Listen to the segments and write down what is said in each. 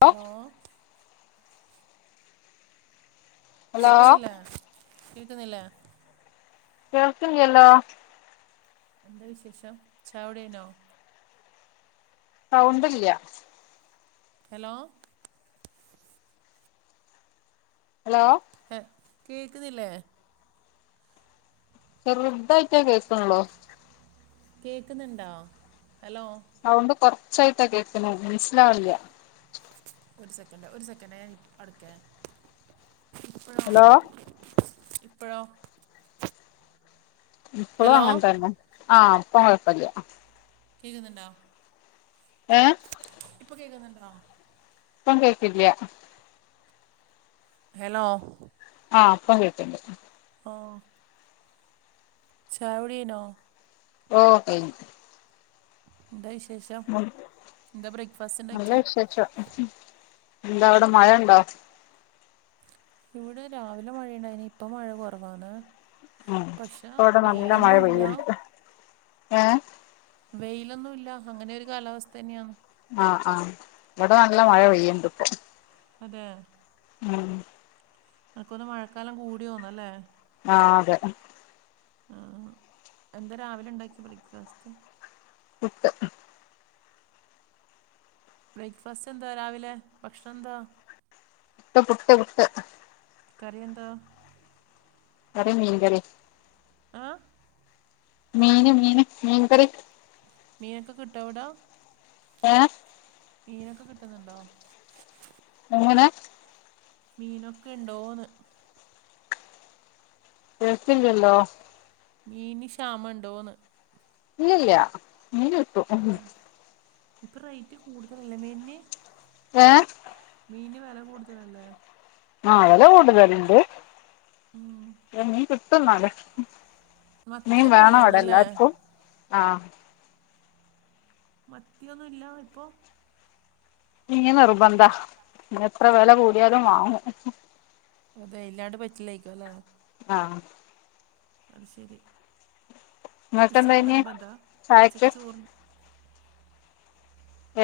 Hello hello കേക്കുന്നില്ലേ കേക്കുന്നില്ലേ കേൾക്കില്ലല്ലോ എന്ത വിശേഷം ചായ കുടി കയിനോ സൗണ്ടില്ല ഹലോ ഹലോ ഹ കേക്കുന്നില്ലേ ചെറുതായിട്ടെ കേൾക്കനൊള്ളു കേക്കുന്നുണ്ടോ ഹലോ സൗണ്ട് കൊറച്ചായിട്ടാ കേക്കുന്നെ മനസ്സിലാവണില്ല ഒരു സെക്കന്റ്‌ ഒരു സെക്കന്റെ ഞാൻ പ്പ അടുക്ക ഇപ്പഴോ ഹലോ ഇപ്പഴോ ഇപ്പളും ഹലോ അങ്ങനെ തന്നെ ആഹ് ഇപ്പം കോഴപ്പില്ല കേക്കുന്നുണ്ടോ ഏഹ് ഇപ്പൊ കേക്കുന്നുണ്ടോ ഇപ്പം കേൾക്കില്ല ഹലോ ആഹ് ഇപ്പം കേക്കണ്ട് ഓഹ് ചായ കുടി കയിനോ ഓ കയ്യിനു എന്താ വിശേഷം എന്താ ബ്രേക്ക്ഫാസ്റ്റ് നല്ല ഉണ്ടാക്കിയ വിശേഷം എന്താവിടെ മഴ ഒണ്ടോ ഇവിടെ രാവിലെ മഴയുണ്ടായിന് ഇപ്പൊ മഴ കുറവാന്ന് അഹ് ഇപ്പൊ ഇവിടെ നല്ല മഴ പെയ്യണ്ട് ഏഹ് വെയിലൊന്നുല്ല അങ്ങനെ ഒരു കാലാവസ്ഥന്നെയാന്ന് ആഹ് ആഹ് ഇവടെ നല്ല മഴ പെയ്യണ്ട് ഇപ്പൊ അതെ ഉം അൻക്ക്ഓന്ന് മഴക്കാലം കൂടിയോന്നല്ലേ ആഹ് അതെ ആഹ് എന്താ രാവിലെ ഇണ്ടാക്കിയെ ബ്രേക്ക്ഫാസ്റ്റ് പുട്ട് ബ്രേക്ക്ഫാസ്റ്റ് എന്താ രാവിലെ ഭക്ഷണം എന്താ പുട്ട് പുട്ട് പുട്ട് കറി എന്താ കറി മീൻകറി ആഹ് മീന് മീന് മീൻകറി മീനൊക്കെ കിട്ടോഅവ്ടാ ഏ മീനൊക്കെ കിട്ട്ന്ന്ണ്ടോ എങ്ങനെ മീനൊക്കെ ഇണ്ടോന്ന് കേക്ക്ല്ലല്ലോ മീന് ശാമം ഇണ്ടോന്ന് ഇല്ല ഇല്ല്യ മീന് കിട്ടും ഇപ്പ റേറ്റ് കൂടുതലല്ലേ മീന്ന് ഏഹ് മീന്ന് വെല കൂട്തലല്ലേ ആ വെല കൂട്തല്ണ്ട് ഉം. മീൻ കിട്ടുന്നാലും മീൻ മത്തിയൊന്നും ഇല്ല വേണോ അവടെ തോന്നല്ലേ എല്ലാര്ക്കും ആഹ് മത്തിയൊന്നുല്ലാ ഇപ്പൊ മീന് നിർബന്ധാ എത്ര വെല കൂടിയാലും വാങ്ങും അതെ ഇല്ലാണ്ട് പറ്റില്ലായിക്കോല്ലേ ആഹ് അത് ശരി ഉച്ചക്ക് നിങ്ങക്കെന്തേനി നിർബന്ധാ ഉച്ചക്ക് ചായക്ക് ചോറ്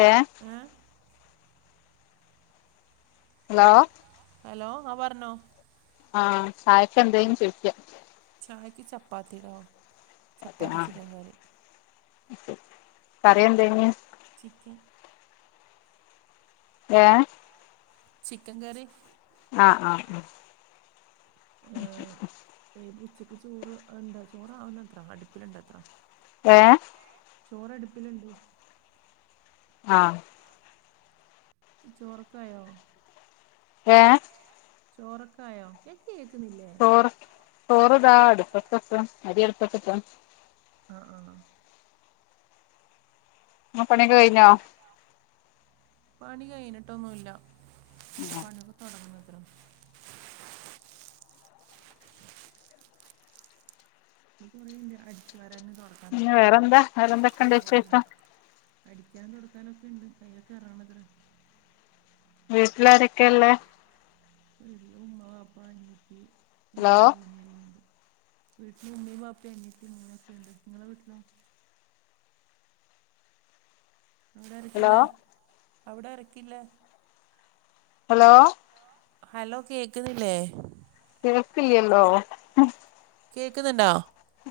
ഏഹ് ഏ ഹലോ ഹെലോ ആ പറഞ്ഞോ ആ ചായക്ക് എന്തേര്ന്നു ചോയ്ക്ക ചായക്ക് ചപ്പാത്തിടോ ചപ്പാത്തി ചിക്കൻ കറി കറി എന്തേനു ചിക്കൻ ഏഹ് ചിക്കൻ കറി ആഹ് ആ ഏ ഉച്ചക്ക് ചോറ് ഒണ്ട് ചോറ് ആവുന്ന അത്ര അട്പ്പില്ണ്ട് അത്ര ഏഹ് ചോറ് അട്പ്പില്ണ്ട് ആഹ് ചോറ്ക്കായോ ഏഹ് ചോറക്കായോ എൻക്ക് കേക്ക്ന്നില്ലേ ചോറ് ചോറ്താ അടുപ്പത്ട്ട് അരി അടുപ്പത്ട്ട് ആഹ് ആഹ് ആ ആ പണിയൊക്കെ കഴിഞ്ഞോ പണി കഴിഞ്ഞിട്ടൊന്നുല്ല പണിയൊക്കെ തുടങ്ങുന്നത്ര പണി കൊറേണ്ട് അടിച്ചു വാരാനും തുടക്കാനും ഇനി വേറെന്താ വേറെന്തൊക്കെ ഉണ്ട് വിശേഷം അടിക്കാനും തുടക്കാനക്കെ ഇണ്ട് അത്നൊക്കെ എറങ്ങണത്രെ [unintelligible] വീട്ടിലാരൊക്കെയൊള്ളേ വീട്ടിൽ ഉമ്മ വാപ്പ അനിയത്തി ഹലോ അങ്ങാംണ്ട [inaudible] വീട്ടിൽ ഉമ്മയും വാപ്പയും അനിയത്തി മൂന്ന് മക്കൾ ഉണ്ട് നിങ്ങളെ വീട്ടിലോ അവിടെ ഹലോ ആറെക്കില്ലാ അവിടെ ആറെക്കില്ലാ ഹലോ ഹലോ കേക്കുന്നില്ലേ കേൾക്കില്ലല്ലോ കേൾക്കുന്നുണ്ടോ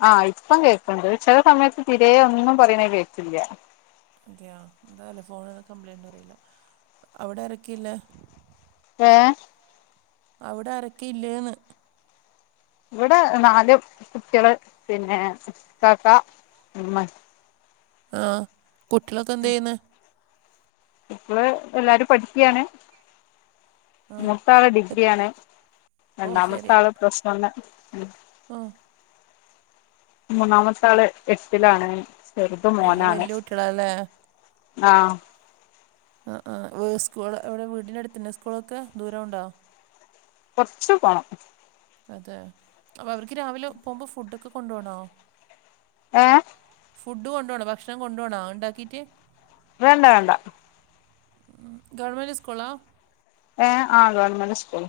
ആഹ് ഇപ്പം കേൾകുന്നുണ്ട് ചില സമയത്ത് തീരെ ഒന്നും പറയുന്ന കേൾക്കില്ല അതെയ എന്താലെ ഫോണിന്ന് കംപ്ലൈൻറ് അറിയില്ല അവിടെ ആരൊക്കിയില്ലേ? ഏഹ് അവടെ അരക്കെ ഇല്ലേന്ന് ഇവിടെ നാല് കുട്ടികള് പിന്നെ ഇക്കാക്ക ഉമ്മയും ആഹ് കുട്ടികളൊക്കെ എന്ത്‌ ചെയ്യുന്നേ ഇപ്പള് എല്ലാരും പഠിക്കുകയാണ് ആഹ് മൂത്ത ആള് ഡിഗ്രിയാണ് ഓ രണ്ടാമത്തെ ശരി ആള് പ്ലസ്‌വണ് ആഹ് മൂന്നാമത്തെ ആള് എട്ടിലാണ് ചെറുത് എല്ലാം മോനാണ് വല്യ കുട്ടികളാല്ലേ ആഹ് ആഹ് ആഹ് സ്കൂൾ എവിടെ വീടിൻ്റെ അടുത്തന്നെ സ്കൂളൊക്ക് ദൂരം ഒണ്ടോ കൊറച്ച് പോണം അതെ അപ്പൊ അവർക്ക് രാവിലെ പോകുമ്പോൾ ഫുഡ് ഒക്കെ കൊണ്ടു പോണോ ഏ ഫുഡ് കൊണ്ട് പോണോ ഭക്ഷണം കൊണ്ടു പോണോ ഉണ്ടാക്കീയിട്ട് വേണ്ട വേണ്ട ഗവൺമെൻറ് സ്കൂളാ ഏ ആ ഗവൺമെൻറ് സ്കൂൾ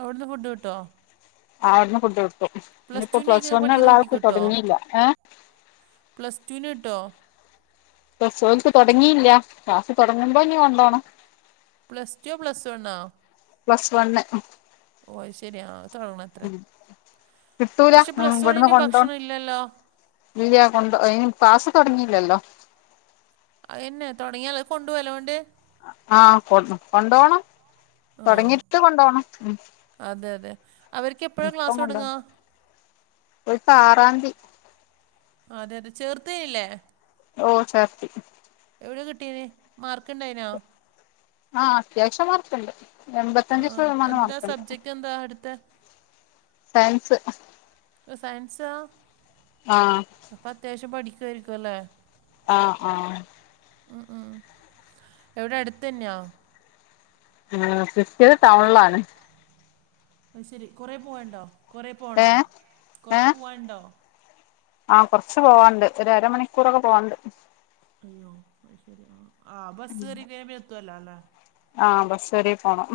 അവിടുന്ന് ഫുഡ് കിട്ടോ അവിടുന്ന് ഫുഡ് കിട്ടും ഇനിയിപ്പോ പ്ലസ് ടുവിന് വണ് ഉള്ള പഠിക്കുന്ന കുട്ടിക്ക് ആൾക്ക് തൊ ടങ്ങിയില്ല ഏ പ്ലസ്റ്റുവിന് കിട്ടോ പ്ലസ് വണ്ണോക്ക് തൊടങ്ങിയില്ല ക്ലാസ് തോടങ്ങുമ്പോ ഇനി വന്നോണം പ്ലസ്ടു വോ പ്ലസ്‌ വൺണൊ പ്ലസ് വണ് ഓഹ് അത് ശരിയാ തൊടങ്ങണം അത്രേ കിട്ടൂല പക്ഷെ ഉം പ്ലസ് ഇവിടുന്ന് വണിന് കൊണ്ടോണം ഭക്ഷണം ഇല്ലല്ലോ ഇല്ല കൊണ്ടോ അതിന് ക്ലാസ് തൊടങ്ങിയില്ലല്ലോ അതാന്നെ തോടങ്ങിയാല് അത് കൊണ്ട് പോവല്ലെ വെണ്ടിയെ ആഹ് കൊണ്ട്പോണം ആ തൊടങ്ങിട്ട് കൊണ്ട്പോണം അതെ അതെ അവർക്ക് എപ്പോഴാണ് ഇപ്പ ക്ലാസ് കൊണ്ടോ തുടങ്ങുക ഇവൾക്ക് ആറാംതി അതെ അതെ ചേർതേയില്ലെ ഓഹ് ചേർത്തി എവിടെയാണ് കിട്ടിയന് മാർക്ക് ഉണ്ടായിനോ ആഹ് അത്യാവശ്യം മാർക്കണ്ട് ആ എൺമ്പത്തഞ്ച് ശതമാനം എന്താ മാർക്കുണ്ട് സബ്ജക്റ്റ് എന്താ അടുത്തെ സയൻസ് ഓഹ് സയൻസാ ആഹ് അപ്പൊ അത്യാവശ്യം പഠിക്കായിരിക്കുല്ലേ ആഹ് ആഹ് ഉം ഉം എവിടെ അടുത്ത് തന്നെയൊ ഉം [unintelligible] തമിഴിലാണ് ആ ശരി കൊറേ പോവണ്ടോ കൊറേ പോണോ ഏഹ് കൊറേ പോവാനുണ്ടോ ആ കൊറച്ച് പോവാണ്ട് ഒരുഅരമണിക്കൂറൊക്കെ പോവാണ്ട് ആഹ് ബസ്സ് കേറി കഴിഞ്ഞ് എത്തുവല്ലോ അല്ലേ ആഹ ബസ് വരെ പോണം.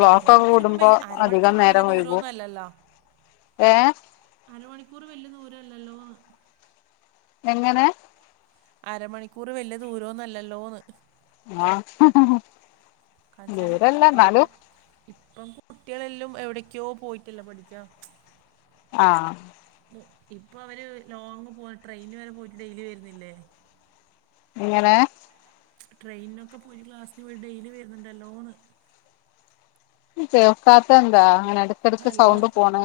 ബ്ലോക്കൊക്കെ അരമണിക്കൂർപ്പം കൂടുമ്പോ വല് അരമണിക്കൂർ അധികം ഇപ്പ വല്യ നേരം വൈകും ദൂരന്നും അല്ലല്ലോ ഏഹ് അരമണിക്കൂർ വലിയ ദൂരല്ലല്ലോന്ന്. എങ്ങനെ അരമണിക്കൂർ വലിയ ദൂരമോന്നും അല്ലല്ലോന്ന് ആഹ് ഹ ഹ കാണിച്ചാൽ ദൂരല്ല എന്നാലും ഇപ്പം ഇപ്പം കുട്ടികളെല്ലാം എവിടക്കോ പോയിട്ടല്ലോ പഠിക്കാ- ആഹ് ഇപ്പൊ അവര് ലോങ് പോയിട്ട് ട്രെയിന് വരെ പോയിട്ട് ഡെയിലി വരുന്നില്ലേ? എങ്ങനെ? ട്രെയിനൊക്കെ പോയി ഒരു ക്ലാസിന് പോയി ഡെയിലി വരുന്നുണ്ടല്ലോന്ന്. കേൾക്കാത്ത എന്താ? ഇടക്കിടക്ക് സൗണ്ട് പോണ്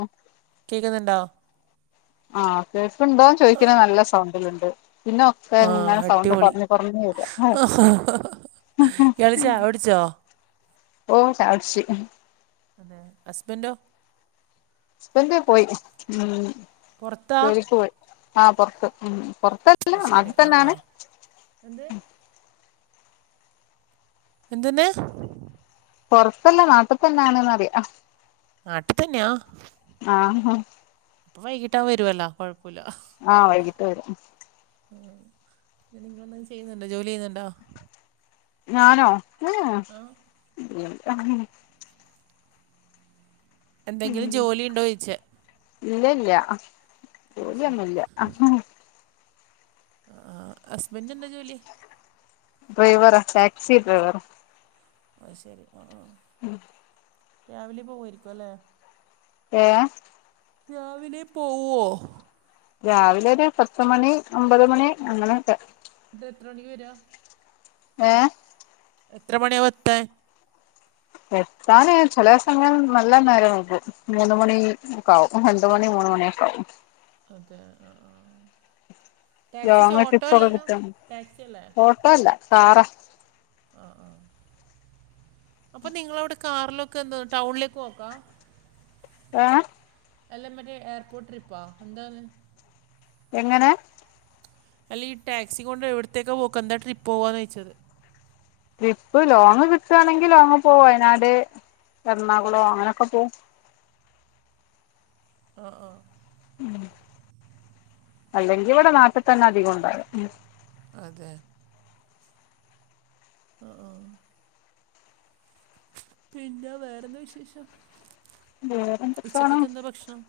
കേൾക്കുന്നുണ്ടോ? ആഹ് കേൾക്കുണ്ടോന്ന് ചോദിക്കണ നല്ല സൗണ്ടിലുണ്ട്. പിന്നെ ഒക്കെ ആ ഇങ്ങനെ സൗണ്ട് അടിപൊളി കുറഞ്ഞ് കുറഞ്ഞ വരാ ഇയാൾ ചായ കുടിച്ചോ? ഓ ചായ കുടിച്ചു. ഏഹ് ഹസ്ബൻഡോ? ഹസ്ബന്റ് പോയി ഉം പുറത്താ ജോലിക്ക് പോയി ആഹ് പുറത്ത് പുറത്ത- അല്ല അത് ശരി ആ ആ അടുത്തതന്നാണ്. എന്ത്? എന്ത്‌ന്ന്? പുറത്തല്ല നാട്ടിൽത്തന്നാണന്ന്റയാ. നാട്ടി തന്നെയാ? ആഹ് ആഹ് - ഇപ്പ വൈകിട്ടാ വരുവല്ലോ കൊഴപ്പമില്ല. ആഹ് വൈകിട്ട് വരും. ആഹ് പിന്നെ നിങ്ങെന്തെങ്കിലും ചെയ്യുന്നുണ്ടോ ജോലി ചെയ്യുന്നുണ്ടോ? ഞാനോ ആ ഏഹ് ഹേ എന്തെങ്കിലും ജോലി ഉണ്ടോ ചോയ്ച്ച ഇല്ലല്ല അത് ശരി ജോലിയൊന്നുല്ല ആഹ് ഹസ്ബന്ഡ് എന്താ ജോലി? ഡ്രൈവറ ടാക്സി ഡ്രൈവർ. അത് ശരി ആഹ് ആഹ് [inaudible] രാവിലെ പോവയിരിക്കും അല്ലേ? ഏഹ് രാവിലെ പോവോ? രാവിലെ ഒരു പത്ത്മണി അമ്പത് മണി അങ്ങനൊക്കെ ദത്രമണിക്കാ വെര? ഏഹ് എത്ര മണിയാവുംത്താൻ? എത്താന്ചെല ദിവസങ്ങളിൽ നല്ല നേരം വൈകും. മൂന്ന് മണിക്കാവും രണ്ട്മണി ന്ന്മൂണ മണിയക്കാവും അതെ ആഹ് ആഹ് ലോങ് ടാക്സിച്ചട്ടോ അല്ലല്ലോ ടാക്സി അല്ലേ? ഇപ്പല്ല കാറ ആഹ് ആഹ് അപ്പൊ നിങ്ങളവിടെ കാറിലൊക്കെ എന്ത്ടൗണിലേക്ക് ഓക്കാം ഏഹ് അല്ല മറ്റേ എയർപോർട്ട് ട്രിപ്പാ എന്താന്ന്? എങ്ങനെ? അല്ല ഈ ടാക്സി കൊണ്ട് എവിടത്തേക്കാ പോക്ക് എന്താ ട്രിപ്പ് പോവാനയിച്ചത്? ടിപ്പ് ലോങ് കിട്ടുകയാണെങ്കിൽ ടിപ പ്ലോങ്ങ് പോവും വയനാട് എറണാകുളം അങ്ങനൊക്കെ പോകവും. ആഹ് ആഹ് അല്ലെങ്കിൽ ഇവിടെ നാട്ടിൽ തന്നെ അധികണ്ടാവ അതെ- ആഹ് ആഹ് പിന്നെ വേറെന്താ വിശേഷം വേറെന്തൊക്കെണോ ഉച്ചക്കൊക്കെ എന്താ ഭക്ഷണം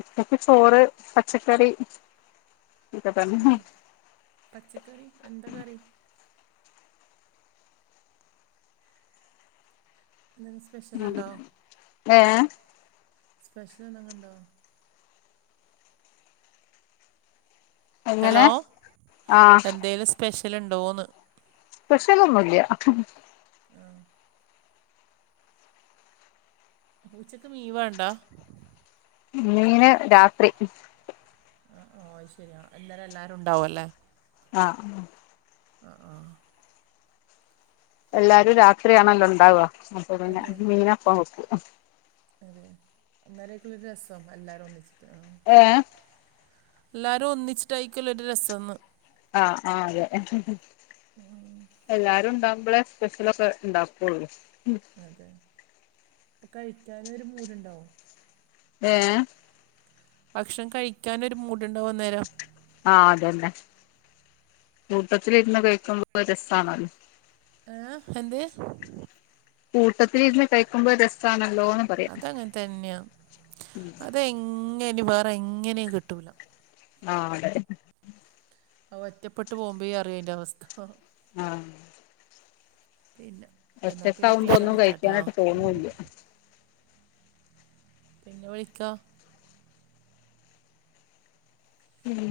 ഇപ്പക്ക് ചോറ് പച്ചക്കറി ഇതക്കെ തന്നെ പച്ചക്കറി എന്താ കറി [unintelligible] [unintelligible] ഏയ് സ്പെഷ്യൽ എന്തെങ്ങണ്ടോ ഹലോ എങ്ങനെ ആഹ് എന്തേലും സ്പെഷ്യൽ ഉണ്ടോന്ന് സ്പഷലൊന്ന്നുല്ല- ആഹ് ച്ചക്ക് മീ വേണ്ടാ മീന് രാത്രി ആഹ് ആഹ് ശരിയാ അന്നേരം എല്ലാവരും ഉണ്ടാവും ല്ലേ ആഹ് ആഹ് ആഹ് എല്ലാരും രാത്രിണല്ലോ ഉണ്ടാവ അപ്പൊ പിന്നെ അതെ മീന്പ്പം വെക്കും അതെ അന്നേരേക്കുള്ള ഒരു രസമം എല്ലാരും ഒന്നിച്ചിട്ട് ഒ ഏയ് എല്ലാവരും ഒന്നിച്ചിട്ടായിരിക്കുല്ലൊ ഒരു രസംന്ന് ആഹ് ആഹ് അതെ എല്ലാരും ഉണ്ടാവുമ്പോളെ സ്പെഷ്യലൊക്കെ ഉണ്ടാക്കുള്ളൂ അതെ അപ്പം കഴിക്കാനും ഒരു മൂടു ണ്ടാവും ഏയ് ഭക്ഷണം കഴിക്കാനൊരു മൂട്ടടുണ്ടാവുംഅന്നേരം ആഹ് അതെന്നെ കൂട്ടത്തിലിരുന്ന് കഴിക്കുമ്പോരസണല്ലോ ഏയ് ഹെന്ത് കൂട്ടത്തിലിരുന്ന്കഴിക്കുമ്പോ രസാണല്ലോ അതങ്ങൻതന്നെയാ അതെങ്ങ വേറെ ങ്ങനിം കിട്ടൂല ആഹ് അതെ ആ ഒറ്റപ്പെട്ട് പോകുമ്പോ അറിയാം അയിന്റെ അവസ്ഥ ആഹ് പിന്നെ എന്നാ പിന്നെ ഒറ്റക്കാവുമ്പോ പിന്നെ ഒന്നും വിളിക്കകട്ടാ കഴിക്കാനായിട്ട് [unintelligible] പിന്നെ വിളിക്കാ ഉം..